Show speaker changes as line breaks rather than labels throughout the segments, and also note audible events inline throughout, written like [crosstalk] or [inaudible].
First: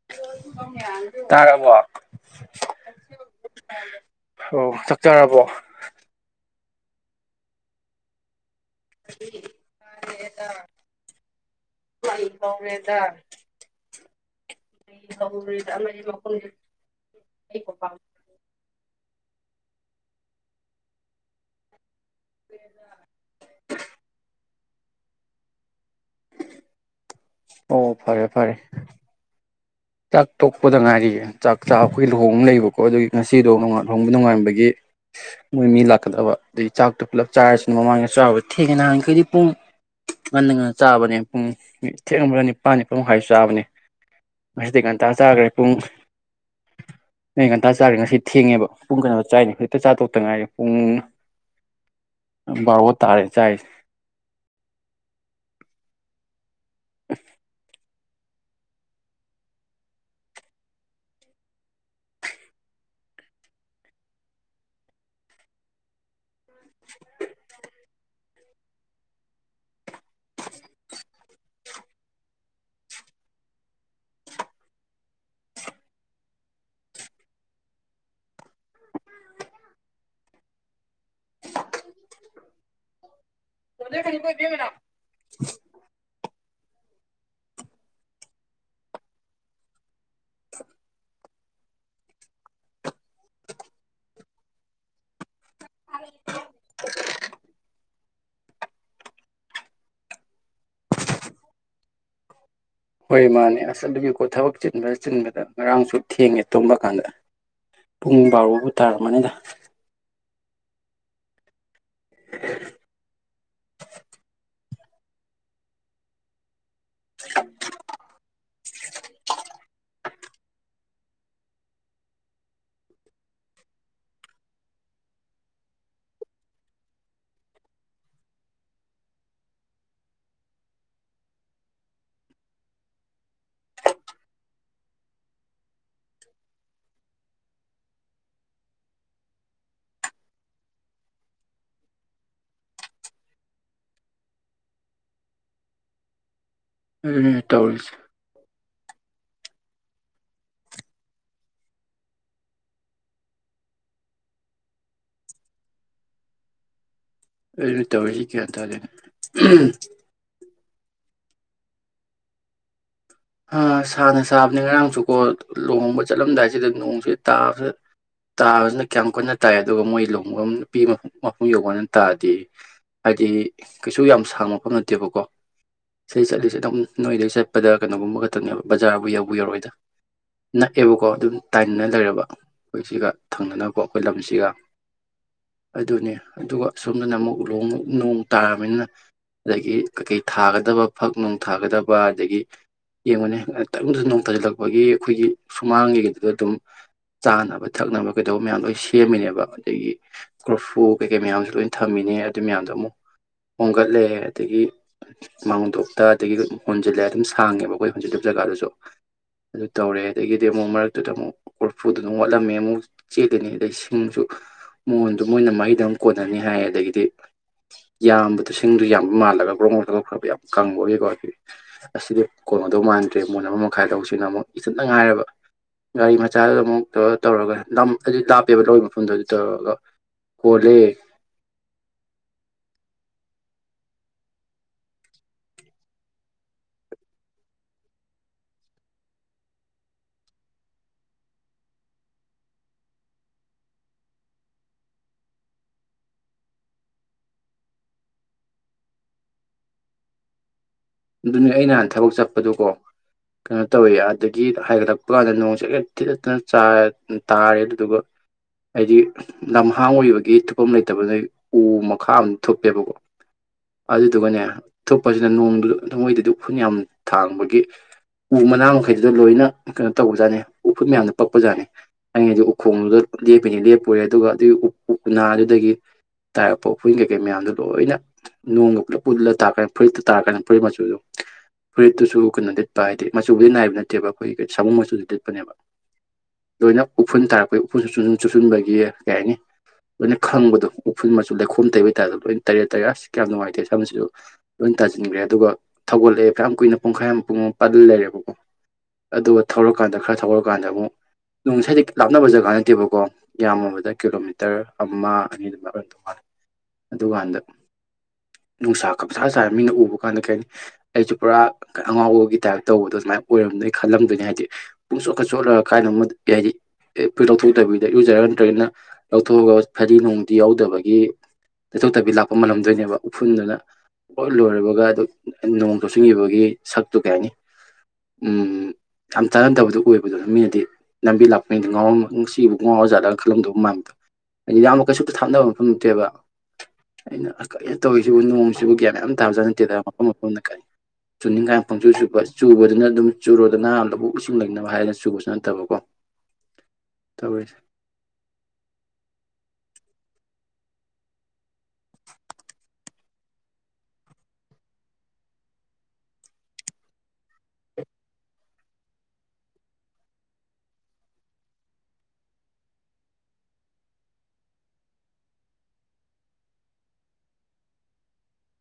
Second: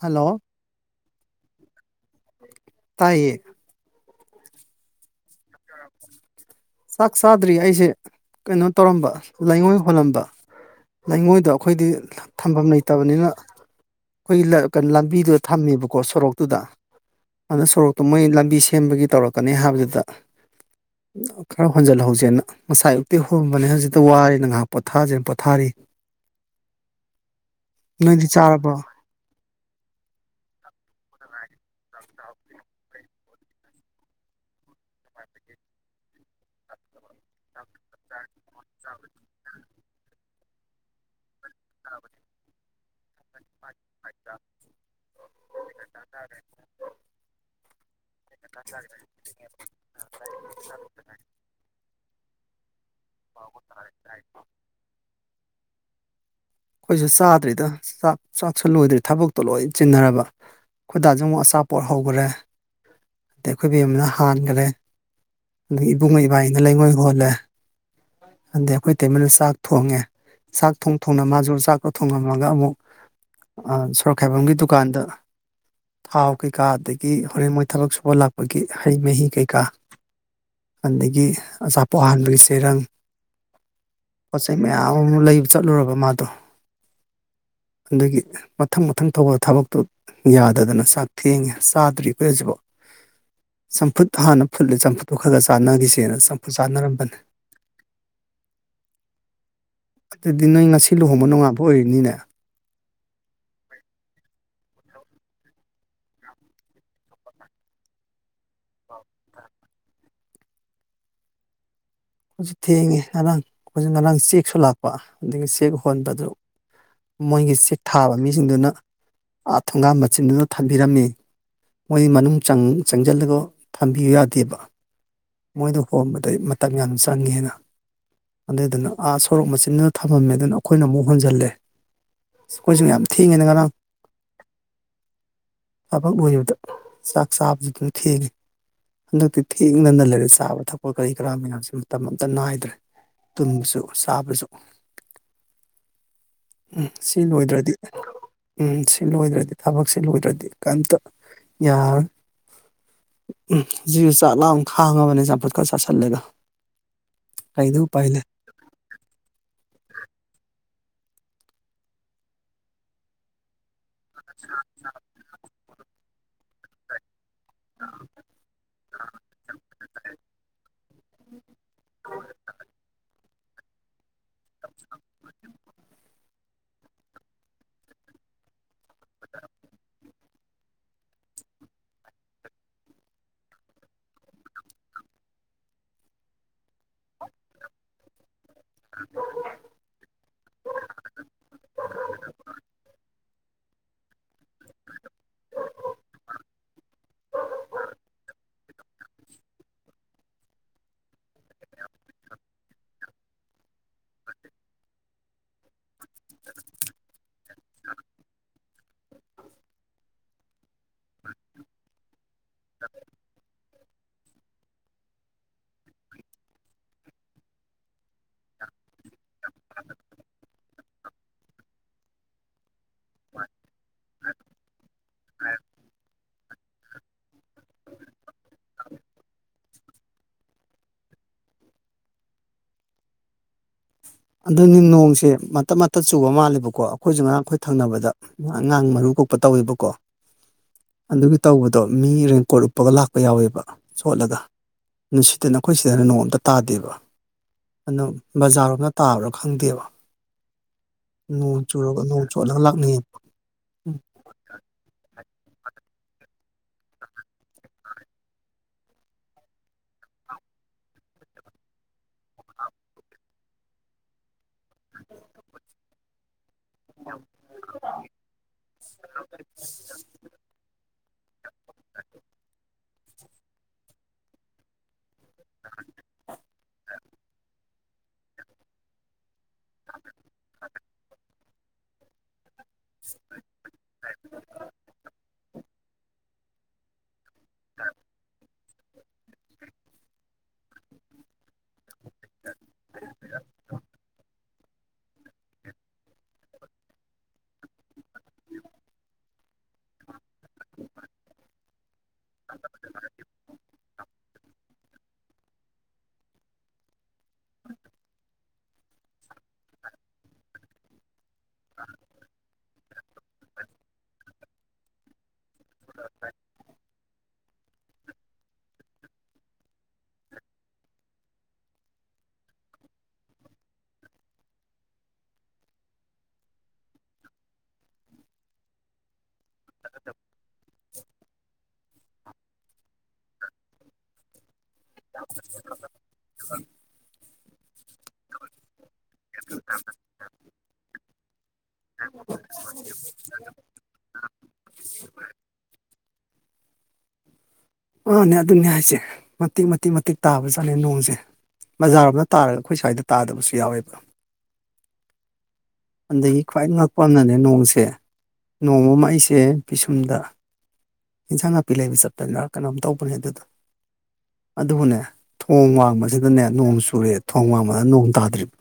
hello
ꯇꯔꯕ
ꯇꯥꯏꯌꯦ
ꯑꯣ ꯆꯠꯆꯔꯕꯣ
ꯁꯥꯥꯛꯁꯗꯔꯤ ꯍꯥꯏꯏꯁꯦ ꯀꯩꯅꯣ ꯇꯧꯔꯝꯕ ꯂꯩꯉꯣꯏ ꯍꯣꯜꯂꯝꯕ ꯂꯩꯉꯣꯏꯗꯣ ꯑꯩꯈꯣꯏꯗꯤ ꯊꯝꯐꯝ ꯂꯩꯇꯕꯅꯤꯅ ꯑꯩꯈꯣꯏ ꯀꯣ ꯂꯝꯕꯤꯗꯨꯗ ꯊꯝꯃꯦꯕꯀꯣ ꯁꯣꯔꯣꯛꯇꯨꯗ ꯑꯗꯨꯗ ꯁꯣꯔꯣꯛꯇꯣ ꯃꯣꯏ ꯂꯝꯕꯤ ꯁꯦꯝꯕꯒꯤ ꯇꯧꯔꯛ ꯀ ꯀꯅꯤ ꯍꯥꯏꯕꯁꯤꯗ ꯀꯔ ꯐꯖꯂ ꯍ ꯍꯧꯁ ꯉꯁꯥꯏ ꯎꯛꯇꯤ ꯍꯣꯟꯕꯅꯦ ꯍꯧꯖꯤꯛꯇ ꯋꯥꯔꯤꯔꯦ ꯅ ꯉꯥꯏꯍꯥꯛ ꯄꯣꯊꯥꯖꯅ ꯄꯣꯊꯥꯔꯤ
ꯑꯣ ꯐꯔꯦ
ꯅꯣꯏꯗꯤ
ꯐꯔꯦ
ꯆꯥꯔꯕꯣ
ꯆꯥꯛ ꯇꯣꯛꯄꯗ ꯉꯥꯏꯔꯤꯌꯦ ꯆꯥꯛ ꯆꯥ ꯑꯩꯈꯣꯏ ꯂꯨꯍꯣꯡꯕ ꯂꯩꯕꯀꯣ ꯑꯗꯨꯒꯤ ꯉꯁꯤꯗꯣ ꯂꯨꯍꯣꯡꯕ ꯅꯨꯡꯉꯥꯏꯥꯟꯕꯒꯤ ꯃꯣꯏ ꯃꯤ ꯂꯥꯛꯀꯗꯕ ꯑꯗꯗꯒꯤ ꯆꯥꯛꯇꯣ ꯄꯨꯂꯞ ꯆꯥꯔꯁꯤꯅ ꯃꯃꯥꯡꯗ ꯆꯥꯔꯕ ꯊꯦꯡꯉꯦ ꯅꯍꯥꯟꯈꯩꯗꯤ ꯄꯨꯡ ꯉꯟꯅ ꯉꯟꯅ ꯆꯥꯕꯅꯦ ꯄꯨꯡ ꯊꯦꯡꯉꯃꯒ ꯅꯤꯄꯥꯜ ꯅꯤꯄꯥꯟꯃꯥꯏꯁꯨ ꯆꯥꯕꯅꯦ ꯉꯗꯤ ꯀꯟꯇꯥ ꯆꯥꯈ꯭ꯔꯦ ꯄꯨꯡ ꯉ ꯆꯥꯔꯦ ꯉꯁꯤ ꯊꯦꯡꯉꯦꯕ ꯄꯨꯡ ꯀꯩꯅꯣꯗ ꯆꯥꯏꯅꯤ ꯍꯦꯛꯇ ꯆꯥꯊꯣꯛꯇ ꯉꯥꯏꯔꯦ ꯄꯨꯡ ꯕꯥꯔꯣ ꯇꯥꯔꯦ ꯆꯥꯏ
ꯑꯩꯈꯣꯏꯁꯨ ꯆꯥꯗ꯭ꯔꯤꯗ ꯆꯥꯛꯁꯤꯜꯂꯣꯏꯗ꯭꯭ꯔꯦ ꯊꯕꯛꯇꯣ ꯂꯣꯏ ꯆꯤꯟꯅꯔꯕ ꯑꯩꯣꯏꯗꯥꯁꯨ ꯑꯃꯨꯛ ꯑꯆꯥꯄꯣꯠ ꯍꯧꯈꯔꯦ ꯑꯗꯩ ꯑꯩꯈꯣꯏꯕꯤ ꯑꯃꯅ ꯍꯥꯟꯈꯔꯦ ꯑꯗꯒꯤ ꯏꯕꯨꯡꯉꯩ ꯥꯏꯅ ꯂꯩꯉꯣꯏ ꯍꯣꯜꯂꯦ ꯑꯗꯗꯤ ꯑꯩꯈꯣꯏ ꯇꯩꯃꯅ ꯆꯥꯛ ꯊꯣꯡꯉꯦ ꯆꯥꯛ ꯊꯣꯡ ꯊꯣꯡꯅ ꯃꯥꯁꯨ ꯗꯨ ꯆꯥꯛꯇꯣ ꯊꯣꯡꯉꯝꯃꯒ ꯑꯃꯨꯛ ꯁꯣꯔꯣꯛ ꯈꯥꯏꯕꯝꯒꯤ ꯗꯨꯀꯥꯟꯗ ꯊꯥꯎ ꯀꯩꯀꯥ ꯑꯗꯒꯤ ꯍꯣꯔꯦꯟ ꯃꯣꯏ ꯊꯕꯛ ꯁꯨꯕ ꯂꯥꯛꯄꯒꯤ ꯍꯩ ꯃꯍꯤ ꯀꯩꯀꯥ ꯑꯗꯒꯤ ꯑꯆꯥꯄꯣꯠꯍꯟꯕꯒꯤ ꯆꯦꯔꯪ ꯄꯣꯠꯆꯩ ꯃꯌꯥꯝ ꯑꯃ ꯂꯩꯕ ꯆꯠꯂꯨꯔꯕ ꯃꯥꯗꯣ ꯑꯗꯒꯤ ꯃꯊꯪ ꯃꯊꯪ ꯊꯧꯕ ꯊꯕꯛꯇꯨ ꯌꯥꯗꯗꯅ ꯆꯥꯛ ꯊꯦꯡꯉꯦ ꯆꯥꯗ꯭ꯔꯤ ꯑꯩꯈꯣꯏ ꯍꯧꯖꯤꯐ ꯆꯝꯐꯨꯠ ꯍꯥꯟꯅ ꯐꯨꯠꯂꯦ ꯆꯝꯐꯨꯠꯇꯨ ꯈꯔꯒ ꯆꯥꯅꯈꯤꯁꯦꯅ ꯆꯝꯐꯨꯠ ꯆꯥꯅꯔꯝꯕꯅꯤ ꯑꯗꯨꯗꯤ ꯅꯣꯏ ꯉꯁꯤ ꯂꯨꯍꯣꯡꯕ ꯅꯨꯡꯉꯥꯄ ꯑꯣꯏꯔꯤꯅꯤꯅ
ꯍꯣꯏ ꯃꯥꯅꯦ ꯑꯁ ꯑꯗꯨꯒꯤꯀꯣ ꯊꯕꯛ ꯆꯤꯟ ꯆꯤꯟꯕꯗ ꯉꯔꯥꯡꯁꯨ ꯊꯦꯡꯉꯦ ꯇꯨꯝꯕ ꯀꯥꯟꯗ ꯄꯨꯡ ꯕꯥꯔꯣꯕꯨ ꯇꯥꯔꯝꯃꯅꯤꯗ
ꯑꯩꯁ ꯊꯟꯒꯤ ꯉꯥꯔꯥꯡ ꯑꯩꯈꯣꯏ ꯉꯔꯥꯡ ꯆꯦꯛꯁꯨ ꯂꯥꯛꯄ ꯑꯗꯒꯤ ꯆꯦꯛ ꯍꯣꯟꯕꯗꯨ ꯃꯣꯏꯒꯤ ꯆꯦꯛ ꯊꯥꯕ ꯃꯤꯁꯤꯡꯗꯨꯅ ꯑꯥ ꯊꯣꯡꯒꯥ ꯃꯆꯤꯟꯗꯨꯗ ꯊꯝꯕꯤꯔꯝꯃꯤ ꯃꯣꯏꯒꯤ ꯃꯅꯨꯡ ꯆꯪꯁꯤꯜꯂꯒ ꯊꯝꯕꯤꯌꯨ ꯌꯥꯗꯦꯕ ꯃꯣꯏꯗ ꯍꯣꯟꯕꯗꯩ ꯃꯇꯝ ꯌꯥꯝ ꯆ ꯆꯪꯉꯦꯅ ꯑꯗꯨꯏꯗꯨꯅ ꯑꯥ ꯁꯣꯔꯣꯛ ꯃꯆꯤꯟꯗꯨꯅ ꯊꯝꯃꯝꯃꯦ ꯑꯗꯨꯅ ꯑꯩꯈꯣꯏꯅ ꯑꯃꯨꯛ ꯍꯣꯟꯖꯜꯂꯦ ꯑꯩꯈꯣꯏꯁꯨ ꯌꯥꯝ ꯊꯦꯡꯉꯦꯅ ꯉꯔꯥꯡ ꯊꯕꯛ ꯂꯣꯏꯕꯗ ꯆꯥꯛ ꯆꯥꯕꯁꯨ ꯑꯗꯨꯝ ꯊꯦꯡꯉꯦ ꯍꯟꯗꯛꯇꯤ ꯊꯦꯡꯅꯅ ꯂꯩꯔꯦ ꯆꯥꯕ ꯊꯛꯄ ꯀꯔꯤ ꯀꯔꯥ ꯃꯌꯥꯝꯁꯤꯃ ꯃꯇꯝ ꯑꯇ ꯅꯥꯏꯗ꯭ꯔꯦ ꯇꯨꯝꯕꯁꯨ ꯆꯥꯕꯁꯨ ꯎꯝ ꯁꯤ ꯂꯣꯏꯗ꯭ꯔꯗꯤ ꯎꯝ ꯁꯤ ꯁꯤ ꯂꯣꯏꯗ꯭ꯔꯗꯤ ꯊꯕꯛꯁꯤ ꯂꯣꯏꯗ꯭ꯔꯗꯤ ꯀꯔꯤꯝꯇ ꯌꯥꯔꯣꯏ ꯖꯤꯁꯨ ꯆꯥꯛ ꯂꯥ ꯈꯥꯡꯉꯕꯅꯦ ꯆꯝꯐꯠꯀ ꯆꯥꯁꯤꯜꯂꯒ ꯀꯩꯗꯤ
ꯑꯩꯅ
ꯎꯄꯥꯏ ꯂꯩ
ꯇꯧꯔꯤꯁꯤ ꯒ꯭ꯌꯥꯟ ꯇꯥꯗꯦꯅ ꯑ ꯊꯥꯅ ꯁꯥꯕꯅꯦ ꯉꯔꯥꯡꯁꯨꯀꯣ ꯂꯨꯍꯕ ꯆꯠꯂꯝꯗꯥꯏꯁꯤꯗ ꯅꯣꯡꯁꯦ ꯇꯥ ꯇꯥꯕꯁꯤꯅ ꯀꯌꯥꯝ ꯀꯟꯅ ꯇꯥꯏ ꯑꯗꯨꯒ ꯃꯣꯏ ꯂꯨꯍꯣꯡꯕ ꯅꯨꯄꯤ ꯃꯄꯨꯝ ꯌꯧꯧꯕꯅ ꯇꯥꯗꯤ ꯍꯥꯏꯗꯤ ꯀꯩꯁꯨ ꯌꯥꯝ ꯁꯥꯡꯉꯛꯄ ꯐ ꯅꯠꯇꯦꯕꯀꯣ ꯁꯤ ꯆꯠꯂꯤ ꯆꯠ ꯇꯣꯝ ꯅꯣꯏꯗ ꯆꯠꯄꯗ ꯀꯩꯅꯣꯒꯨꯝꯕ ꯈꯛꯇꯅꯦꯕ ꯕꯖꯥꯔꯕꯨ ꯌꯧꯕ ꯌꯥꯔꯣꯏꯗ ꯅꯛꯑꯦꯕꯀꯣ ꯑꯗꯨꯝ ꯇꯥꯏꯅꯅ ꯂꯩꯔꯕ ꯑꯩꯈꯣꯏ ꯁꯤꯒ ꯊꯪꯅꯅꯕꯀꯣ ꯑꯩꯈꯣꯏ ꯂꯝꯁꯤꯒ ꯑꯗꯨꯅꯤ ꯑꯗꯨꯒ ꯁꯣꯝꯗꯅ ꯑꯃꯨꯛ ꯅꯣꯡ ꯇꯥꯔꯕꯅꯤꯅ ꯑꯗꯒꯤ ꯀꯩꯀꯩ ꯊꯥꯒꯗꯕ ꯐꯛ ꯅꯨꯡ ꯊꯥꯒꯗꯕ ꯑꯗꯒꯤ ꯌꯦꯡꯕꯨꯅꯦ ꯇꯔꯝꯗꯁꯨ ꯅꯣꯡ ꯇꯥꯁꯤꯜꯂꯛꯄꯒꯤ ꯑꯩꯈꯣꯏꯒꯤ ꯁꯨꯃꯥꯡꯒꯤꯗꯨꯗ ꯑꯗꯨꯝ ꯆꯥꯅꯕ ꯊꯛꯅꯕ ꯀꯩꯗꯧꯕ ꯃꯌꯥꯝ ꯂꯣꯏ ꯁꯦꯝꯃꯤꯅꯦꯕ ꯑꯗꯒꯤ ꯀ꯭ꯔꯣꯐꯨ ꯀꯩꯀꯩ ꯃꯌꯥꯝꯁꯨ ꯂꯣꯏꯅ ꯊꯝꯃꯤꯅꯦ ꯑꯗꯨ ꯃꯌꯥꯝꯗꯣ ꯑꯃꯨꯛ ꯍꯣꯝꯒꯠꯂꯦ ꯑꯗꯒꯤ ꯃꯥꯡꯗꯣꯛꯇ ꯑꯗꯒꯤ ꯑꯗꯨꯝ ꯍꯣꯟꯖꯤꯜꯂꯦ ꯑꯗꯨꯝ ꯊꯥꯡꯉꯦꯕ ꯑꯩꯈꯣꯏ ꯍꯟꯖꯤꯤꯂꯕ ꯖꯒꯥꯗꯨꯁꯨ ꯑꯗꯨ ꯇꯧꯔꯦ ꯑꯗꯒꯤꯗꯤ ꯑꯃꯨꯛ ꯃꯔꯛꯇꯨꯗ ꯑꯃꯨꯛ ꯀꯣꯔꯐꯨꯗꯨ ꯑꯗꯨꯝ ꯋꯥꯠꯂꯝꯃꯦ ꯑꯃꯨꯛ ꯆꯦꯂꯤꯅꯤ ꯑꯗꯩ ꯁꯤꯡꯁꯨ ꯃꯣꯟꯗ ꯃꯣꯏꯅ ꯃꯍꯩꯗꯨꯛ ꯀꯣꯟꯅꯅꯤ ꯍꯥꯏꯌꯦ ꯑꯗꯒꯤꯗꯤ ꯌꯥꯝꯕꯗꯣ ꯁꯤꯡꯗꯨ ꯌꯥꯝꯕ ꯃꯥꯜꯂꯒ ꯒ꯭ꯔꯣꯛ ꯃꯗꯣꯛꯈ꯭ꯔꯕ ꯌꯥꯝ ꯀꯪꯕ ꯑꯣꯏꯀꯣ ꯍꯥꯏ ꯑꯁꯤꯗꯤ ꯀꯣꯟꯒꯗꯧ ꯃꯥꯟꯗ꯭ꯔꯦ ꯃꯣꯟ ꯑꯃ ꯃꯈꯥꯏ ꯂꯧꯁꯤꯅ ꯑꯃꯨꯛ ꯏꯊꯟꯇ ꯉꯥꯏꯔꯕ ꯒꯥꯔꯤ ꯃꯆꯥꯗꯨꯗ ꯑꯃꯨꯛ ꯇꯧꯔ ꯇꯧꯔꯒ ꯑꯗꯨ ꯂꯥꯞꯄꯦꯕ ꯂꯧꯔꯤꯕ ꯃꯐꯝꯗꯣ ꯑꯗꯨ ꯇꯧꯔꯒ ꯀꯣꯜꯂꯦ
ꯑꯗꯨꯅꯤ ꯅꯣꯡꯁꯦ ꯃꯇꯞ ꯃꯞ ꯆꯨꯕ ꯃꯥꯜꯂꯦꯕꯀꯣ ꯑꯩꯈꯣꯏꯁꯨ ꯉꯔꯥꯡ ꯑꯩꯈꯣꯏ ꯊꯪꯅꯕꯗ ꯑꯉꯥꯡ ꯃꯔꯨ ꯀꯣꯛꯄ ꯇꯧꯋꯦꯕꯀꯣ ꯑꯗꯨꯒꯤ ꯇꯧꯕꯗꯣ ꯃꯤ ꯔꯦꯟꯀꯣꯠ ꯎꯞꯄꯒ ꯂꯥꯛꯄ ꯌꯥꯎꯋꯦꯕ ꯁꯣꯠꯂꯒ ꯑꯗꯨ ꯁꯤꯗ ꯅꯈꯣꯏ ꯁꯤꯗꯅ ꯅꯣꯡ ꯑꯝꯇ ꯇꯥꯗꯦꯕ ꯑꯗꯨꯅꯣ ꯕꯖꯥꯔꯣꯝꯗ ꯇꯥꯕ꯭ꯔꯥ ꯈꯡꯗꯦꯕ
ꯑꯗꯨꯅꯤ ꯑꯩꯅꯍꯥꯟ ꯊꯕꯛ ꯆꯠꯄꯗꯨꯀꯣ
ꯂꯥꯛꯅꯩꯌꯦ
ꯀꯩꯅꯣ ꯇꯧꯋꯤ ꯑꯗꯒꯤ ꯍꯥꯏꯒꯠꯂꯛꯄ ꯊꯨꯞꯄ ꯀꯥꯟꯗ ꯅꯣꯡ ꯆꯦꯂꯠ ꯊꯤꯗꯠꯇꯅ ꯇꯥꯔꯦ ꯑꯗꯨꯗꯨꯒ ꯍꯥꯏꯗꯤ ꯂꯝꯍꯥꯡ ꯑꯣꯏꯕꯒꯤ ꯊꯨꯞꯐꯝ ꯂꯩꯇꯕ ꯅꯣꯏ ꯎ ꯃꯈꯥ ꯑ ꯊꯨꯞꯄꯦꯕꯀꯣ ꯑꯗꯨꯗꯨꯒꯅꯦ ꯊꯨꯞꯄꯁꯤꯅ ꯅꯣꯡꯗꯨꯗ ꯝ ꯃꯣꯏꯗꯗꯤ ꯎꯐꯨꯜ ꯌꯥꯝ ꯊꯥꯡꯕꯒꯤ ꯎ ꯃꯅꯥ ꯃꯈꯩꯗꯨꯗ ꯂꯣꯏꯅ ꯀꯩꯅꯣ ꯇꯧꯕꯖꯥꯠꯅꯤ ꯎꯐꯨꯜ ꯃꯌꯥꯝꯅ ꯄꯛꯄ ꯖꯥꯠꯅꯤ ꯑꯩꯒꯤꯗ ꯎꯈꯣꯡꯗꯨꯗ ꯂꯦꯞꯄꯤꯅꯤ ꯂꯦꯞꯄꯔꯦ ꯑꯗꯨꯒ ꯑꯗꯨꯒꯤ ꯎꯅꯥꯗꯨꯗꯒꯤ ꯇꯥꯔꯛꯄ ꯎꯈꯨꯏ ꯀꯩꯀꯩ ꯃꯌꯥꯝꯗꯨ ꯂꯣꯏꯅ ꯅꯣꯡꯅꯥ ꯄꯨꯂꯞ ꯄꯨꯂ ꯇꯥ ꯐꯥ ꯐꯨꯔꯤꯇꯥ ꯇꯥꯗꯅꯥ ꯃꯆꯣ ꯄꯨꯣꯏꯠꯇꯨꯁꯨꯨ ꯀꯗꯤ ꯇ ꯍꯥꯏꯗꯤ ꯃꯆꯨꯕꯨꯗꯤ ꯅꯥꯏꯕ ꯅꯠꯇꯦꯕ ꯑꯩꯈꯣꯏꯒꯤ ꯁꯒꯝ ꯃꯆꯨꯗꯤ ꯇꯦꯠꯄꯅꯦꯕ ꯂꯣꯏꯅ ꯎꯐꯨꯜ ꯇꯥꯔꯛꯄ ꯑꯩꯈ ꯎꯟ ꯆꯟ ꯆꯠꯁꯤꯟꯕꯒꯤ ꯌꯦ ꯀꯩ ꯍꯥꯏꯅꯤ ꯂꯣꯏꯅ ꯈꯪꯕꯗꯣ ꯎꯐꯨꯜ ꯃꯆꯨ ꯂꯩꯈꯣꯝ ꯇꯩꯕ ꯑꯗ ꯂꯣꯏꯅ ꯇꯔꯦꯠ ꯇꯔꯦ ꯑꯁ ꯌꯥꯝ ꯅꯨꯡꯉꯥꯏꯇꯦ ꯁꯝꯁꯤꯁꯨ ꯂꯣꯏ ꯇꯥꯁꯤꯟꯕꯤ꯭ꯔꯦ ꯑꯗꯨꯒ ꯊꯧꯒꯠꯂꯛꯑꯦ ꯀꯌꯥꯝ ꯀꯨꯏꯅ ꯄꯨꯡꯈꯥꯏ ꯑꯃ ꯄꯨꯡ ꯑꯃꯨꯛ ꯄꯥꯜ ꯂꯩꯔꯦꯕꯀꯣ ꯑꯗꯨꯒ ꯊꯧꯔꯀꯥꯟꯗ ꯈꯔ ꯊꯧꯒꯠꯂꯀꯥꯟꯗ ꯑꯃꯨꯛ ꯅꯨꯡ ꯏꯁꯩꯩꯗꯒꯤ ꯂꯥꯞꯅꯕ ꯖꯒꯥꯥꯟꯗ ꯅꯠꯇꯦꯕꯀꯣ ꯌꯥꯝꯃꯨꯕꯗ ꯀꯤꯂꯣꯃꯤꯇꯔ ꯑꯃ ꯑꯅꯤꯗꯨꯃꯥꯏ ꯇ ꯃꯥꯜꯂꯤ ꯑꯗꯨꯀꯥꯟꯗ ꯅꯨꯡꯁꯥ ꯀꯞꯁꯥ ꯆꯥꯔꯦ ꯃꯤꯅ ꯎꯕ ꯀꯟꯅ ꯀꯅꯤ ꯑ ꯄꯨꯔꯥ ꯑꯉꯥꯎꯕꯒꯤ ꯇꯥꯏꯞ ꯇꯧꯕꯗꯣ ꯑꯗꯨꯨꯃꯥꯏꯅ ꯑꯣꯏꯔꯝꯗꯣꯏ ꯈꯜꯂꯝꯗꯣꯏꯅꯤ ꯍꯥꯏꯗꯤ ꯄꯨꯡ ꯆꯣꯠꯀ ꯆꯣꯠꯂꯒ ꯀꯥꯏꯅꯣꯃ ꯌꯥꯔꯤ ꯎꯐꯨꯣꯏ ꯂꯧꯊꯣꯛꯇꯕꯤꯗ ꯏꯔꯨꯖꯔ ꯅꯠꯇ꯭ꯔꯒꯅ ꯂꯧꯊꯣꯛꯑꯒ ꯐꯗꯤ ꯅꯣꯡꯗꯤ ꯌꯥꯎꯗꯕꯒꯤ ꯇꯩꯊꯣꯛꯇꯕꯤ ꯂꯥꯛꯄ ꯃꯜꯂꯝꯗꯣꯏꯅꯦꯕ ꯎꯐꯨꯟꯗꯨꯅꯣꯏ ꯂꯣꯏꯔꯕꯒ ꯑꯗꯨ ꯅꯣꯡ ꯆꯣꯛ ꯆꯤꯡꯉꯈꯤꯕꯒꯤ ꯁꯛꯇꯨ ꯀꯩ ꯍꯥꯏꯅꯤ ꯌꯥꯝ ꯇꯥꯅꯟꯗꯕꯗꯨꯣ ꯑꯣꯏꯕꯗꯨꯅ ꯃꯤꯅꯗꯤ ꯂꯝꯕꯤ ꯂꯥꯛꯄꯅꯤꯗꯤ ꯉꯥꯎꯔꯝꯁꯤꯕꯨ ꯉꯥꯎꯔ ꯖꯥꯠꯂꯒ ꯈꯜꯂꯝꯗꯧꯕ ꯃꯥꯡꯥꯟꯕꯗꯣ ꯍꯥꯏꯗꯤ ꯌꯥꯝ ꯀꯩꯁꯨꯨꯞꯇ ꯊꯥꯞꯅꯕ ꯃꯐꯝ ꯅꯠꯇꯦꯕ ꯑꯩꯅ ꯀ ꯇꯧꯔꯤꯁꯤꯕꯨ ꯅꯣꯡꯁꯤꯕꯨ ꯒ꯭ꯌꯥꯟ ꯌꯥꯝ ꯇꯥꯕꯖꯥꯠ ꯅꯠꯇꯦꯗ ꯃꯐꯝ ꯃꯐꯝ ꯀ ꯆꯨꯅꯤꯡꯉ ꯄꯣꯡꯆ ꯆꯨꯄ ꯆꯨꯕꯗꯨꯅ ꯑꯗꯨꯝ ꯆꯨꯔꯗꯅꯝꯗꯕꯨ ꯁꯨꯝ ꯂꯩꯅꯕ ꯍꯥꯏꯗꯅ ꯆꯨꯕꯁꯨ ꯅꯠꯇꯕꯀꯣ ꯇꯧꯔꯤꯁꯦ
ꯃꯥꯅꯦ ꯑꯗꯨꯅꯦ ꯍꯥꯏꯁꯦ ꯃꯇꯤꯛ ꯃꯇꯤꯛ ꯃꯇꯤꯛ ꯇꯥꯕꯖꯠꯂꯦ ꯅꯣꯡꯁꯦ ꯕꯖꯥꯔꯅ ꯇꯥꯔꯒ ꯑꯩꯈꯣꯏ ꯁ꯭ꯋꯥꯏꯗ ꯇꯥꯗꯕꯁꯨ ꯌꯥꯎꯋꯦꯕ ꯑꯗꯒꯤ ꯈ꯭ꯋꯥꯏ ꯉꯛꯄ ꯑꯃꯅꯅꯦ ꯅꯣꯡꯁꯦ ꯅꯣꯡꯃ ꯑꯃ ꯑꯩꯁꯦ ꯄꯤꯁꯨꯝꯗ ꯏꯟꯁꯥꯡ ꯅꯥꯄꯤ ꯂꯩꯕ ꯆꯄꯅꯤꯅ ꯀꯩꯅꯣꯝ ꯇꯧꯕꯅꯦ ꯑꯗꯨꯗ ꯑꯗꯨꯕꯨꯅꯦ ꯊꯣꯡ ꯋꯥꯡꯕꯁꯤꯗꯅꯦ ꯅꯣꯡ ꯆꯨꯔꯦ ꯊꯣꯡ ꯋꯥꯡꯃꯗ ꯅꯣꯡ ꯇꯥꯗ꯭ꯔꯤꯕ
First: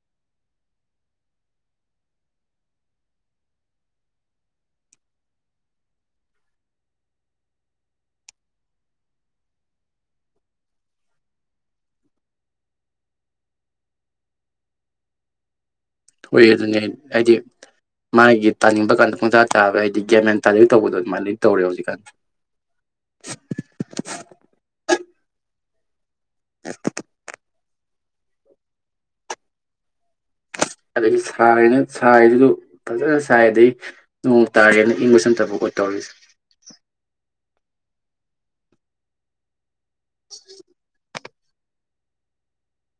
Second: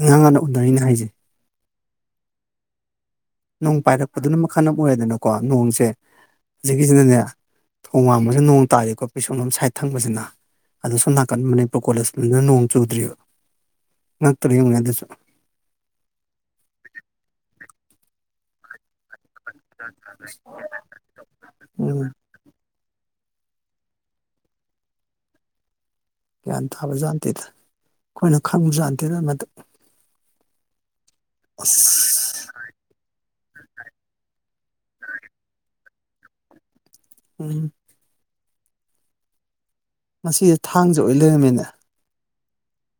ꯑꯉꯥꯡ ꯉꯥꯟꯅ ꯎꯅꯔꯤꯅꯦ ꯍꯥꯏꯁꯩ ꯅꯣꯡ ꯄꯥꯏꯔꯛꯄꯗꯨꯅ ꯃꯈꯜ ꯑꯃ ꯑꯣꯏꯔꯦꯗꯅꯀꯣ ꯅꯣꯡꯁꯦ ꯍꯧꯛꯀꯤꯁꯤꯅꯅꯦ ꯊꯣꯡ ꯋꯥꯡꯝꯕꯁꯨ ꯅꯣꯡ ꯇꯥꯔꯤꯀꯣ ꯄꯤꯁꯣꯟꯂꯣꯝ ꯁꯥꯏꯠ ꯊꯪꯕꯁꯤꯅ ꯑꯗꯨꯁꯨ ꯅꯥꯀꯟ ꯃꯅꯤꯄꯨꯔ ꯀꯣꯂꯦꯖꯅ ꯅꯣꯡ ꯆꯨꯗ꯭ꯔꯤꯕꯑꯔꯤꯕ ꯉꯛꯇꯔꯤ ꯌꯦꯡꯨꯉꯅꯦ ꯑꯗꯨꯁꯨ
ꯍꯣꯏ ꯑꯗꯨꯅꯦ ꯍꯥꯏꯗꯤ ꯃꯥꯒꯤ ꯇꯅꯤꯡꯕ ꯀꯥꯟ ꯃꯖꯥ ꯇꯥꯕ ꯍꯥꯏꯗꯤ ꯒꯦꯝꯃꯦꯟ ꯇꯥꯖꯦꯛ ꯇꯧꯕꯗꯣ ꯑꯗꯨꯃꯥꯏꯅ ꯂꯤ ꯇꯧꯔꯦ ꯍꯧꯖꯤꯛꯀꯥꯟ
ꯎꯝ ꯀ ꯊꯕꯖꯥꯟꯇꯦꯗ ꯑꯩꯈꯣꯏꯅ ꯈꯪꯕꯖꯥꯟꯗꯦꯅ ꯃꯗꯨ
ꯑꯗꯒꯤ ꯁꯥꯏꯅ ꯁꯥꯏꯗꯨꯁꯨ
ꯑꯁ
ꯐꯖ ꯁꯥꯏ ꯑꯗꯩ ꯅꯣꯡ ꯇꯥꯔꯦꯅ ꯏꯪꯕꯁꯟꯇꯕ ꯑꯣꯏ ꯇꯧꯔꯤꯁꯦ
ꯎꯝ ꯃꯁꯤꯁꯦ ꯊꯥꯡꯁꯦ ꯑꯣꯏꯅ ꯂꯩꯔꯝꯃꯤꯅ [unintelligible]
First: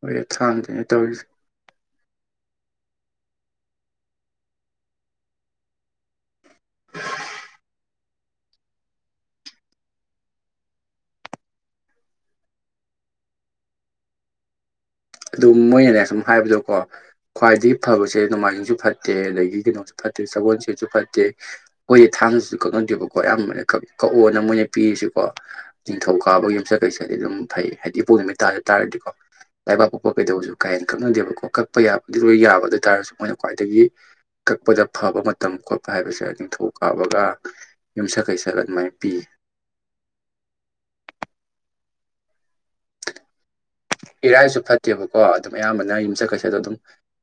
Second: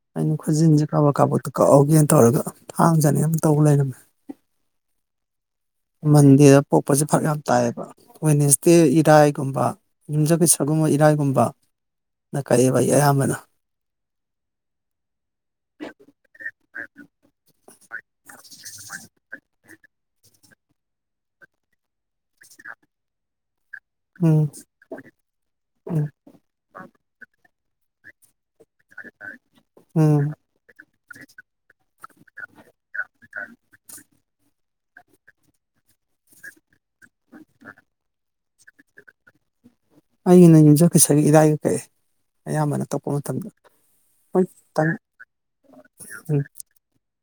ꯍꯣꯏ
ꯑꯩꯅ
ꯊꯥꯡꯗꯅꯦ
ꯈꯨꯖꯤꯟꯁꯦ ꯀꯥꯕꯛ
ꯇꯧꯔꯤꯁꯦ
ꯀꯥꯕꯛꯇꯣ ꯀꯛꯍꯧꯒꯦꯅ ꯇꯧꯔꯒ ꯊꯥꯡꯖꯅꯤ ꯌꯥꯝ ꯇꯧꯕ ꯂꯩꯔꯝꯃꯦ ꯃꯟꯗꯦꯗ ꯄꯣꯛꯄꯁꯦ ꯐꯛ ꯌꯥꯝ ꯇꯥꯏꯑꯌꯦꯕ ꯋꯦꯅꯦꯁꯗꯦ ꯏꯔꯥꯏꯒꯨꯝꯕ ꯌꯨꯝꯖꯕꯤꯁꯔꯒꯨꯝꯕ ꯏꯔꯥꯏꯒꯨꯝꯕꯅ ꯀꯛꯑꯦꯕ ꯑꯩ ꯑꯌꯥꯝꯕꯅ
ꯑꯗꯨꯝ ꯃꯣꯏꯅꯅꯦ ꯁꯨꯝ ꯍꯥꯏꯕꯗꯣꯀꯣ ꯈ꯭ꯋꯥꯏꯗꯒꯤ ꯐꯕꯁꯦ ꯅꯣꯡꯃꯥꯏꯖꯤꯡꯁꯨ ꯐꯠꯇꯦ ꯑꯗꯒꯤ ꯀꯩꯅꯣꯁꯨ ꯐꯠꯇꯦ ꯁꯒꯣꯜ ꯁꯦꯠꯁꯨ ꯐꯠꯇꯦ ꯑꯩꯈꯣꯏꯗꯤ ꯊꯥꯡꯁꯤꯁꯨ ꯀꯛꯅꯗꯦꯕꯀꯣ ꯑꯌꯥꯝꯕꯅ ꯀꯛꯑꯣꯅ
ꯎꯝ
ꯃꯣꯏꯅ ꯄꯤꯔꯤꯁꯤꯀꯣ
ꯎꯝ
ꯅꯤꯡꯊꯧꯀꯥꯕꯒꯤ ꯌꯨꯝꯁꯠꯈꯩꯁꯥꯗꯤ ꯑꯗꯨꯝ ꯐꯩ ꯍꯥꯏꯗꯤ ꯏꯄꯨ ꯅꯨꯃꯤꯠ ꯇꯥꯔꯦ ꯇꯥꯔꯗꯤꯀꯣ ꯇꯕꯕꯨ ꯀꯕꯣ
ꯎꯝ
ꯀꯩꯗꯧꯁꯨ ꯀꯥꯏ ꯍꯦ ꯀꯅꯗꯦꯕꯀꯣ ꯀꯛꯄ ꯌꯥꯕ ꯑꯗꯨꯗꯤ ꯂꯣꯏ ꯌꯥꯕꯗ ꯇꯥꯔꯁꯨ ꯃꯣꯏꯅ ꯈ꯭ꯋꯥꯏꯗꯒꯤ ꯀꯛꯄꯗ ꯐꯕ ꯃꯇꯝ ꯈꯣꯠꯄ ꯍꯥꯏꯕꯁꯦ ꯅꯤꯡꯊꯧ ꯀꯥꯞꯄꯒ ꯌꯨꯝ ꯁꯥꯀꯩ ꯁꯒꯠ ꯑꯗꯨꯃꯥꯏꯅ ꯄꯤ
ꯑꯒꯤꯩꯅ ꯌꯨꯝꯖ ꯀꯩꯁꯒꯤ ꯏꯗꯥꯥꯏꯒ ꯀꯛꯑꯦ ꯑꯌꯥꯝꯕꯅ ꯇꯛꯄ ꯃꯇꯝꯗ ꯍꯣꯏ
ꯏꯔꯥꯏꯁꯨ
ꯈꯤꯇꯪ
ꯐꯠꯇꯦꯕꯀꯣ ꯑꯗꯨꯝ ꯑꯌꯥꯝꯕꯅ ꯌꯨꯝꯆꯠ
ꯎꯝ
ꯀꯩꯁꯩꯗ ꯑꯗꯨꯝ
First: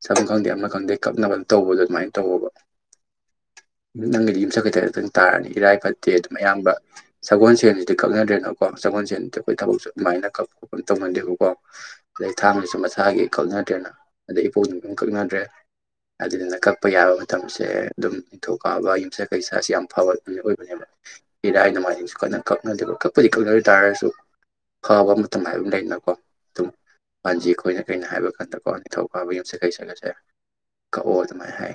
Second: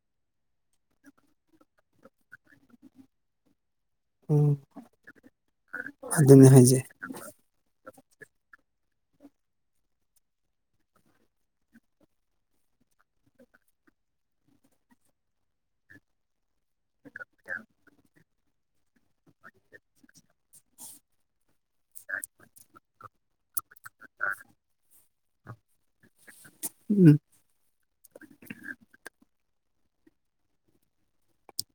ꯁ ꯑꯗꯨꯝ ꯈꯪꯗꯦ ꯑꯃꯅ ꯈꯪꯗꯦ ꯀꯞꯅꯕꯅ ꯇꯧꯕꯗꯣ ꯑꯗꯨꯃꯥꯏꯅ ꯇꯧꯕ ꯅꯪꯒꯤꯗꯤ
ꯎꯝ
ꯌꯨꯝꯁꯛꯀꯤꯩꯗꯇꯪ ꯇꯥꯔꯅꯤ ꯏꯔꯥꯏ ꯐꯠꯇꯦ ꯑꯗꯨꯝ
ꯑꯗꯨꯅꯦ
ꯑꯌꯥꯝꯕ
ꯍꯥꯏꯁꯦ
ꯁꯒꯣꯜ ꯁꯦꯟ ꯑ ꯀꯛꯅꯗ꯭ꯔꯦꯅꯀꯣ ꯆꯪꯍꯟꯁꯦꯅꯗꯤ ꯑꯩꯈꯣꯏ ꯊꯕꯛꯁꯨ ꯑꯗꯨꯃꯥꯏꯅ ꯀꯛ ꯈꯣꯠꯄ ꯇꯧꯒꯟꯗꯦꯕꯣ ꯀꯣ ꯑꯗꯩ ꯊꯥꯡꯅꯁꯨ ꯃꯁꯥꯒꯤ ꯀꯛꯅꯗ꯭ꯔꯦꯅ ꯑꯗꯩ ꯏꯄꯣꯛꯗꯨꯁꯨꯝ ꯀꯛꯅꯗ꯭ꯔꯦ ꯑꯗꯨꯗꯨꯅ ꯀꯛ ꯄꯄ ꯌꯥꯕ ꯃꯇꯝꯁꯦ ꯑꯗꯨꯝ ꯄꯊꯧꯀꯥꯕ ꯌꯨꯝꯁꯥ ꯀꯩꯁꯁꯤ ꯌꯥꯝ ꯐꯕ ꯑꯣꯏꯕꯅꯦꯕ ꯏꯔꯥ ꯍꯥꯏ ꯑꯗꯨꯃꯥꯏꯅꯁꯨꯈꯣꯏꯅ ꯀꯛꯅꯗꯕ ꯄ ꯇꯥꯔꯦꯁꯨ ꯍꯥꯎꯕ ꯑꯗꯨꯉꯥꯏꯕ ꯑꯃ ꯂꯩꯅꯀꯣ ꯑꯗꯨꯝ
ꯎꯝ
ꯄꯥꯟꯁꯤ ꯑꯩꯈꯣꯏꯅ ꯀꯩꯅ ꯍꯥꯏꯕ ꯀꯥꯟꯗꯀꯣ ꯅꯤꯡꯊꯧ ꯐꯥꯕ ꯌ ꯀꯩ ꯀꯗꯥꯏ ꯍꯥꯏ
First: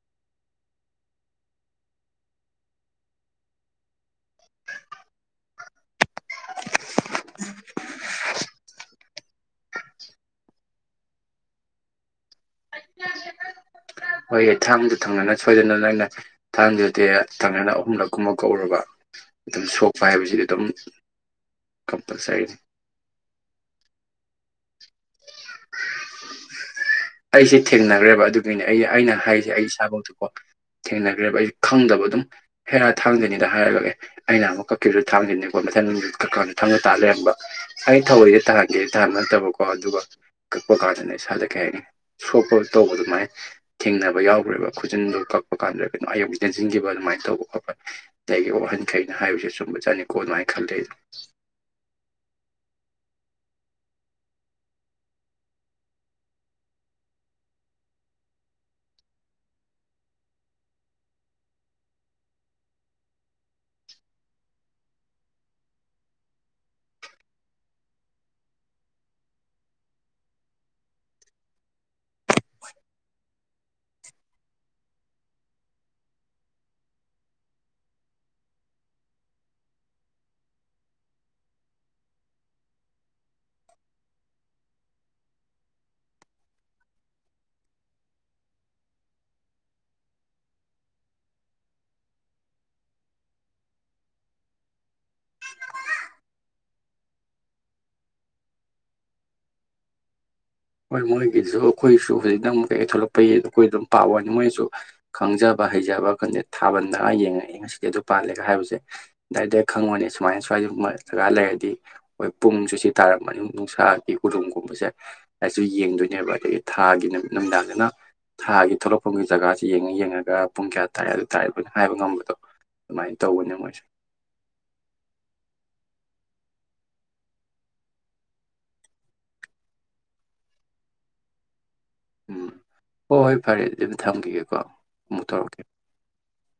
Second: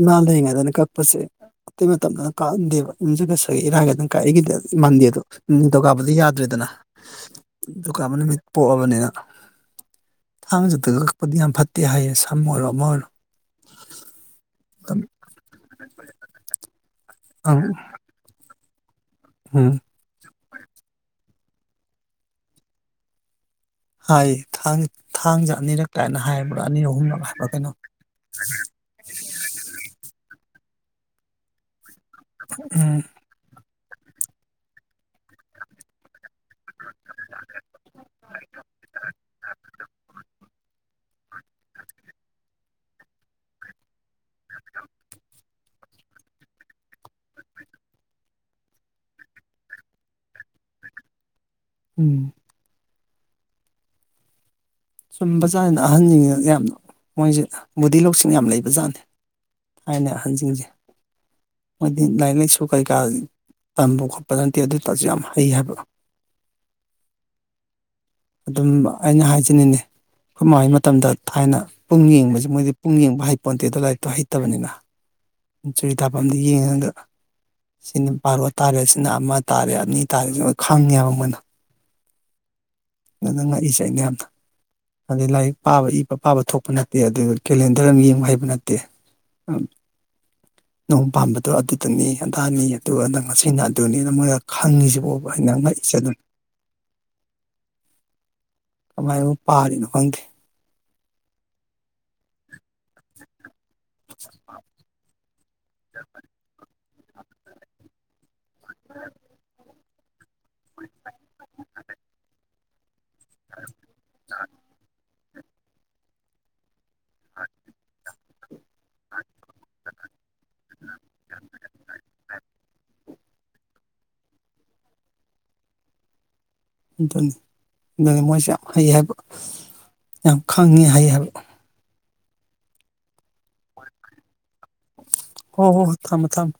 ꯏꯃꯥ ꯂꯩꯉꯩꯗꯅ ꯀꯛꯄꯁꯦ ꯑꯇꯩ ꯃꯇꯝꯗꯅ ꯀꯥꯍꯟꯗꯦꯕ ꯌꯨꯝꯖꯒꯠꯁꯦ ꯏꯔꯥꯏꯒꯗꯅ ꯀꯥꯏꯏꯒꯤꯗ ꯏꯃꯥꯟꯗꯦꯗꯣ ꯗꯤ ꯌꯥꯗ꯭ꯔꯦꯗꯅ ꯑꯗꯨꯒꯗꯨꯀ ꯑꯃ ꯅꯨꯃꯤꯠ ꯄꯣꯛꯑꯕꯅꯤꯅ ꯊꯥꯡꯃꯦꯖꯄꯗꯤ ꯌꯥꯝ ꯐꯠꯇꯦ ꯍꯥꯏꯁ ꯃꯣꯔ ꯃꯔ
ꯑ ꯍꯣꯏꯍ ꯊꯥꯡꯗꯣ ꯊꯪꯅꯅ ꯁꯣꯏꯗꯅ ꯅ ꯑꯪꯩꯅ ꯊꯥꯡꯗꯨꯗꯤ
ꯑꯪ
ꯀꯪꯅ ꯑꯍꯨꯝꯂꯛꯨꯝꯃ ꯍꯧꯔꯕ ꯑꯗꯨꯝ
ꯎꯝ
ꯁꯣꯛꯄ ꯍꯥꯏꯕꯁꯤꯗꯤ ꯑꯗꯨꯝ ꯀꯞ ꯇꯛ ꯁꯍꯤꯖ
ꯍꯥꯏꯥꯡ ꯊꯥꯡꯁꯦ ꯑꯅꯤꯔꯛ ꯀꯥꯏꯅ ꯍꯥꯏꯕ
ꯑꯩꯁꯦ ꯊꯦꯡꯅꯈ꯭ꯔꯦꯕ ꯑꯗꯨꯒꯤꯅꯦ ꯑꯩ ꯑꯩꯅ ꯍꯥꯏꯁꯦ ꯑꯩ ꯏꯁꯥꯐꯇꯀꯣ ꯊꯦꯡꯅꯈ꯭ꯔꯦꯕ ꯑꯩꯁꯨ ꯈꯪꯗꯕꯗꯣ ꯑꯗꯨꯝ ꯍꯦꯔꯥ ꯊꯥꯡꯖꯅꯤꯗ ꯍꯥꯏꯔꯒ ꯑꯦ ꯑꯩꯅ ꯑꯃꯨꯛ ꯀꯛꯈꯤꯕꯗ ꯊꯥꯡꯈꯤꯅꯤꯀꯣ ꯃꯊꯪꯅꯨꯡꯊ ꯀꯛꯀꯥꯟꯗ ꯊꯪꯗ ꯇꯥ ꯂꯩꯔꯝꯕ ꯑꯩ ꯊꯧꯔꯤꯁ ꯇꯥꯍꯟꯒꯦ ꯇꯥꯍꯕ ꯅꯠꯇꯕꯀꯣ ꯑꯗꯨꯒ ꯀꯛꯄ ꯀꯥꯟꯗꯅ ꯏꯁꯥꯗ ꯀꯩ ꯍꯥꯏꯅꯤ ꯁꯣꯛꯄ ꯇꯧꯕ ꯑꯗꯨꯃꯥꯏꯅ ꯊꯦꯡꯅꯕ ꯌꯥꯎꯈ꯭ꯔꯦꯕ ꯈꯨꯖꯤꯟꯗꯣ ꯀꯛꯄ ꯀꯥꯟꯗ ꯀꯩꯅꯝ ꯑꯌꯨꯛꯁꯤ ꯅꯁꯤꯟꯈꯤꯕ ꯑꯗꯨꯃꯥꯏꯅ ꯇꯧꯕ ꯈꯣꯠꯄ ꯑꯒꯤ ꯋꯥꯍꯟꯈꯩꯅ ꯍꯥꯏꯕꯁꯦ ꯁꯨꯝꯕ ꯆꯥꯠꯅꯤꯀꯣ ꯑꯗꯨꯃꯥꯏꯅ ꯈꯜꯜꯂꯤꯦ ꯑꯗꯨ
ꯎꯝ ꯆꯨꯝꯕꯖꯥꯠꯅ ꯑꯍꯟꯁꯤꯡꯁꯤꯅ ꯌꯥꯝ ꯃꯣꯏꯁꯦ ꯕꯨꯙꯤ ꯂꯧꯁꯤꯡ ꯌꯥꯝ ꯂꯩꯕ ꯖꯥꯠꯅꯤ ꯊꯅ ꯑꯍꯟꯁꯤꯡꯁꯦ ꯃꯣꯏꯗꯤ ꯂꯥꯏꯔꯤꯛ ꯂꯥꯏꯁꯨ ꯀꯔꯤ ꯀꯥ ꯇꯝꯕ ꯈꯣꯠꯄ ꯅꯠꯇꯦ ꯑꯗꯨ ꯑꯣꯏꯇꯥꯔꯁꯨ ꯌꯥꯝ ꯍꯩ ꯍꯥꯏꯕ ꯑꯗꯨꯝꯕ ꯑꯩꯅ ꯍꯥꯏꯖꯅꯤꯡꯉꯤ ꯍꯃꯩ ꯃꯇꯝꯗ ꯊꯥꯏꯅ ꯄꯨꯡ ꯌꯦꯡꯕꯁꯤ ꯃꯣꯏꯗꯤ ꯄꯨꯡ ꯌꯦꯡꯕ ꯍꯥꯏ ꯄꯣꯟꯇꯦꯗ ꯂꯥꯛ ꯍꯣꯏ ꯇꯕꯅꯤꯅ ꯆꯨꯔꯤ ꯊꯥꯐꯝꯗ ꯌꯦꯡꯉꯗ ꯁꯤꯅ ꯄꯥꯔꯣ ꯇꯥꯔꯦ ꯁꯤꯅ ꯑꯃ ꯇꯥꯔꯦ ꯑꯅꯤ ꯇꯥꯔꯦ ꯁꯤ ꯈꯪꯉꯦꯕ ꯃꯣꯏꯅ ꯑꯗꯨ ꯉꯛꯏꯁꯦꯅꯦ ꯌꯥꯝꯅ ꯍꯥꯏꯩ ꯂꯥꯏꯔꯤꯛ ꯄꯥꯕ ꯏꯕ ꯄꯥꯕ ꯊꯣꯛꯄ ꯅꯠꯇꯦ ꯑꯗꯨ ꯀꯦꯂꯦꯟꯗꯔ ꯑꯃ ꯌꯦꯡꯕ ꯍꯩꯕ ꯅꯠꯇꯦ ꯅꯣꯡ ꯄꯥꯟꯕꯥꯝꯕꯗꯣ ꯑꯗꯨꯗꯨꯅꯤ ꯑꯗꯥꯅꯤ ꯑꯗꯨꯗ ꯉꯁꯤꯅ ꯑꯗꯨꯅꯤꯅ ꯃꯣꯏꯅ ꯈꯪꯉꯤꯁꯤꯕꯕ ꯍꯥꯏꯅ ꯉꯛꯏꯁꯦ ꯑꯗꯨꯅꯤ ꯀꯃꯥꯏꯅ ꯄꯥꯔꯤꯅꯣ ꯈꯪꯗꯦ
ꯍꯣꯏ ꯃꯣꯏ ꯀꯁꯨ ꯑꯩꯈꯣꯏꯁꯨ ꯍꯧꯖꯤꯛꯇ ꯀꯩꯀꯩ ꯊꯣꯛꯂꯛꯄ ꯑꯩꯈꯣꯏ ꯑꯗꯨꯝ ꯄꯥꯋꯅꯤ ꯃꯣꯏꯁꯨ ꯈꯪꯖꯞ ꯍꯩꯖꯕ ꯀꯩꯅꯗ ꯊꯥꯕꯅꯤ ꯌꯦꯡꯉꯛꯏꯦ ꯉꯁꯤꯗꯤ ꯑꯗꯨ ꯄꯥꯜꯂꯦꯒ ꯍꯥꯏꯕꯁꯦ ꯗꯥꯏꯔꯦꯛ ꯈꯪꯉꯣꯅꯤ ꯁ ꯁꯨꯃꯥꯏꯅ ꯁ꯭ꯋꯥꯏꯗ ꯖꯒꯥ ꯂꯩꯔꯗꯤ ꯍꯣꯏ ꯄꯨꯡꯅꯤꯡꯁꯨꯨꯁꯤꯠ ꯇꯥꯔꯝꯕꯅꯤ ꯅꯨꯡꯁꯥꯒꯤ ꯍꯨꯗꯣꯡꯒꯨꯝꯕꯁꯦ ꯍꯥꯏꯁꯨ ꯌꯦꯡꯗꯣꯏꯅꯦꯕ ꯑꯗꯒꯤ ꯊꯥꯒꯤ ꯅꯨꯠ ꯅꯨꯃꯤꯗꯥꯡꯗꯅ ꯊꯥꯒꯤ ꯊꯣꯛꯂꯛꯐꯝꯒꯤ ꯖꯒꯥꯁꯤ ꯌꯦꯡꯉ ꯌꯦꯡꯉꯒ ꯄꯨꯡ ꯀꯌꯥ ꯇꯥꯔꯦ ꯑꯗꯨ ꯇꯥꯔꯦ ꯂꯣꯏꯅ ꯍꯥꯏꯕ ꯉꯝꯕꯗꯣ ꯑꯗꯨꯃꯥꯏꯅ ꯇꯧꯅꯃꯖ
ꯑꯗꯨꯅꯤ ꯑꯗꯨꯅꯤ ꯃꯣꯏꯁꯨꯦ ꯌꯥꯝ ꯍꯩ ꯍꯥꯏꯕ ꯌꯥꯝ ꯈꯪꯉꯤ ꯍꯩ ꯍꯥꯏꯕ
ꯎꯝ ꯍꯣꯏ ꯍꯣꯏ ꯐꯔꯦ ꯑꯗꯨꯝ ꯊꯝꯈꯤꯒꯦꯀꯣ ꯑꯃꯨꯛ ꯇꯧꯔꯛꯀꯦ
ꯍꯣ ꯍꯣ ꯍꯣ ꯊꯥꯡꯝꯕ ꯊꯥꯡꯝꯕ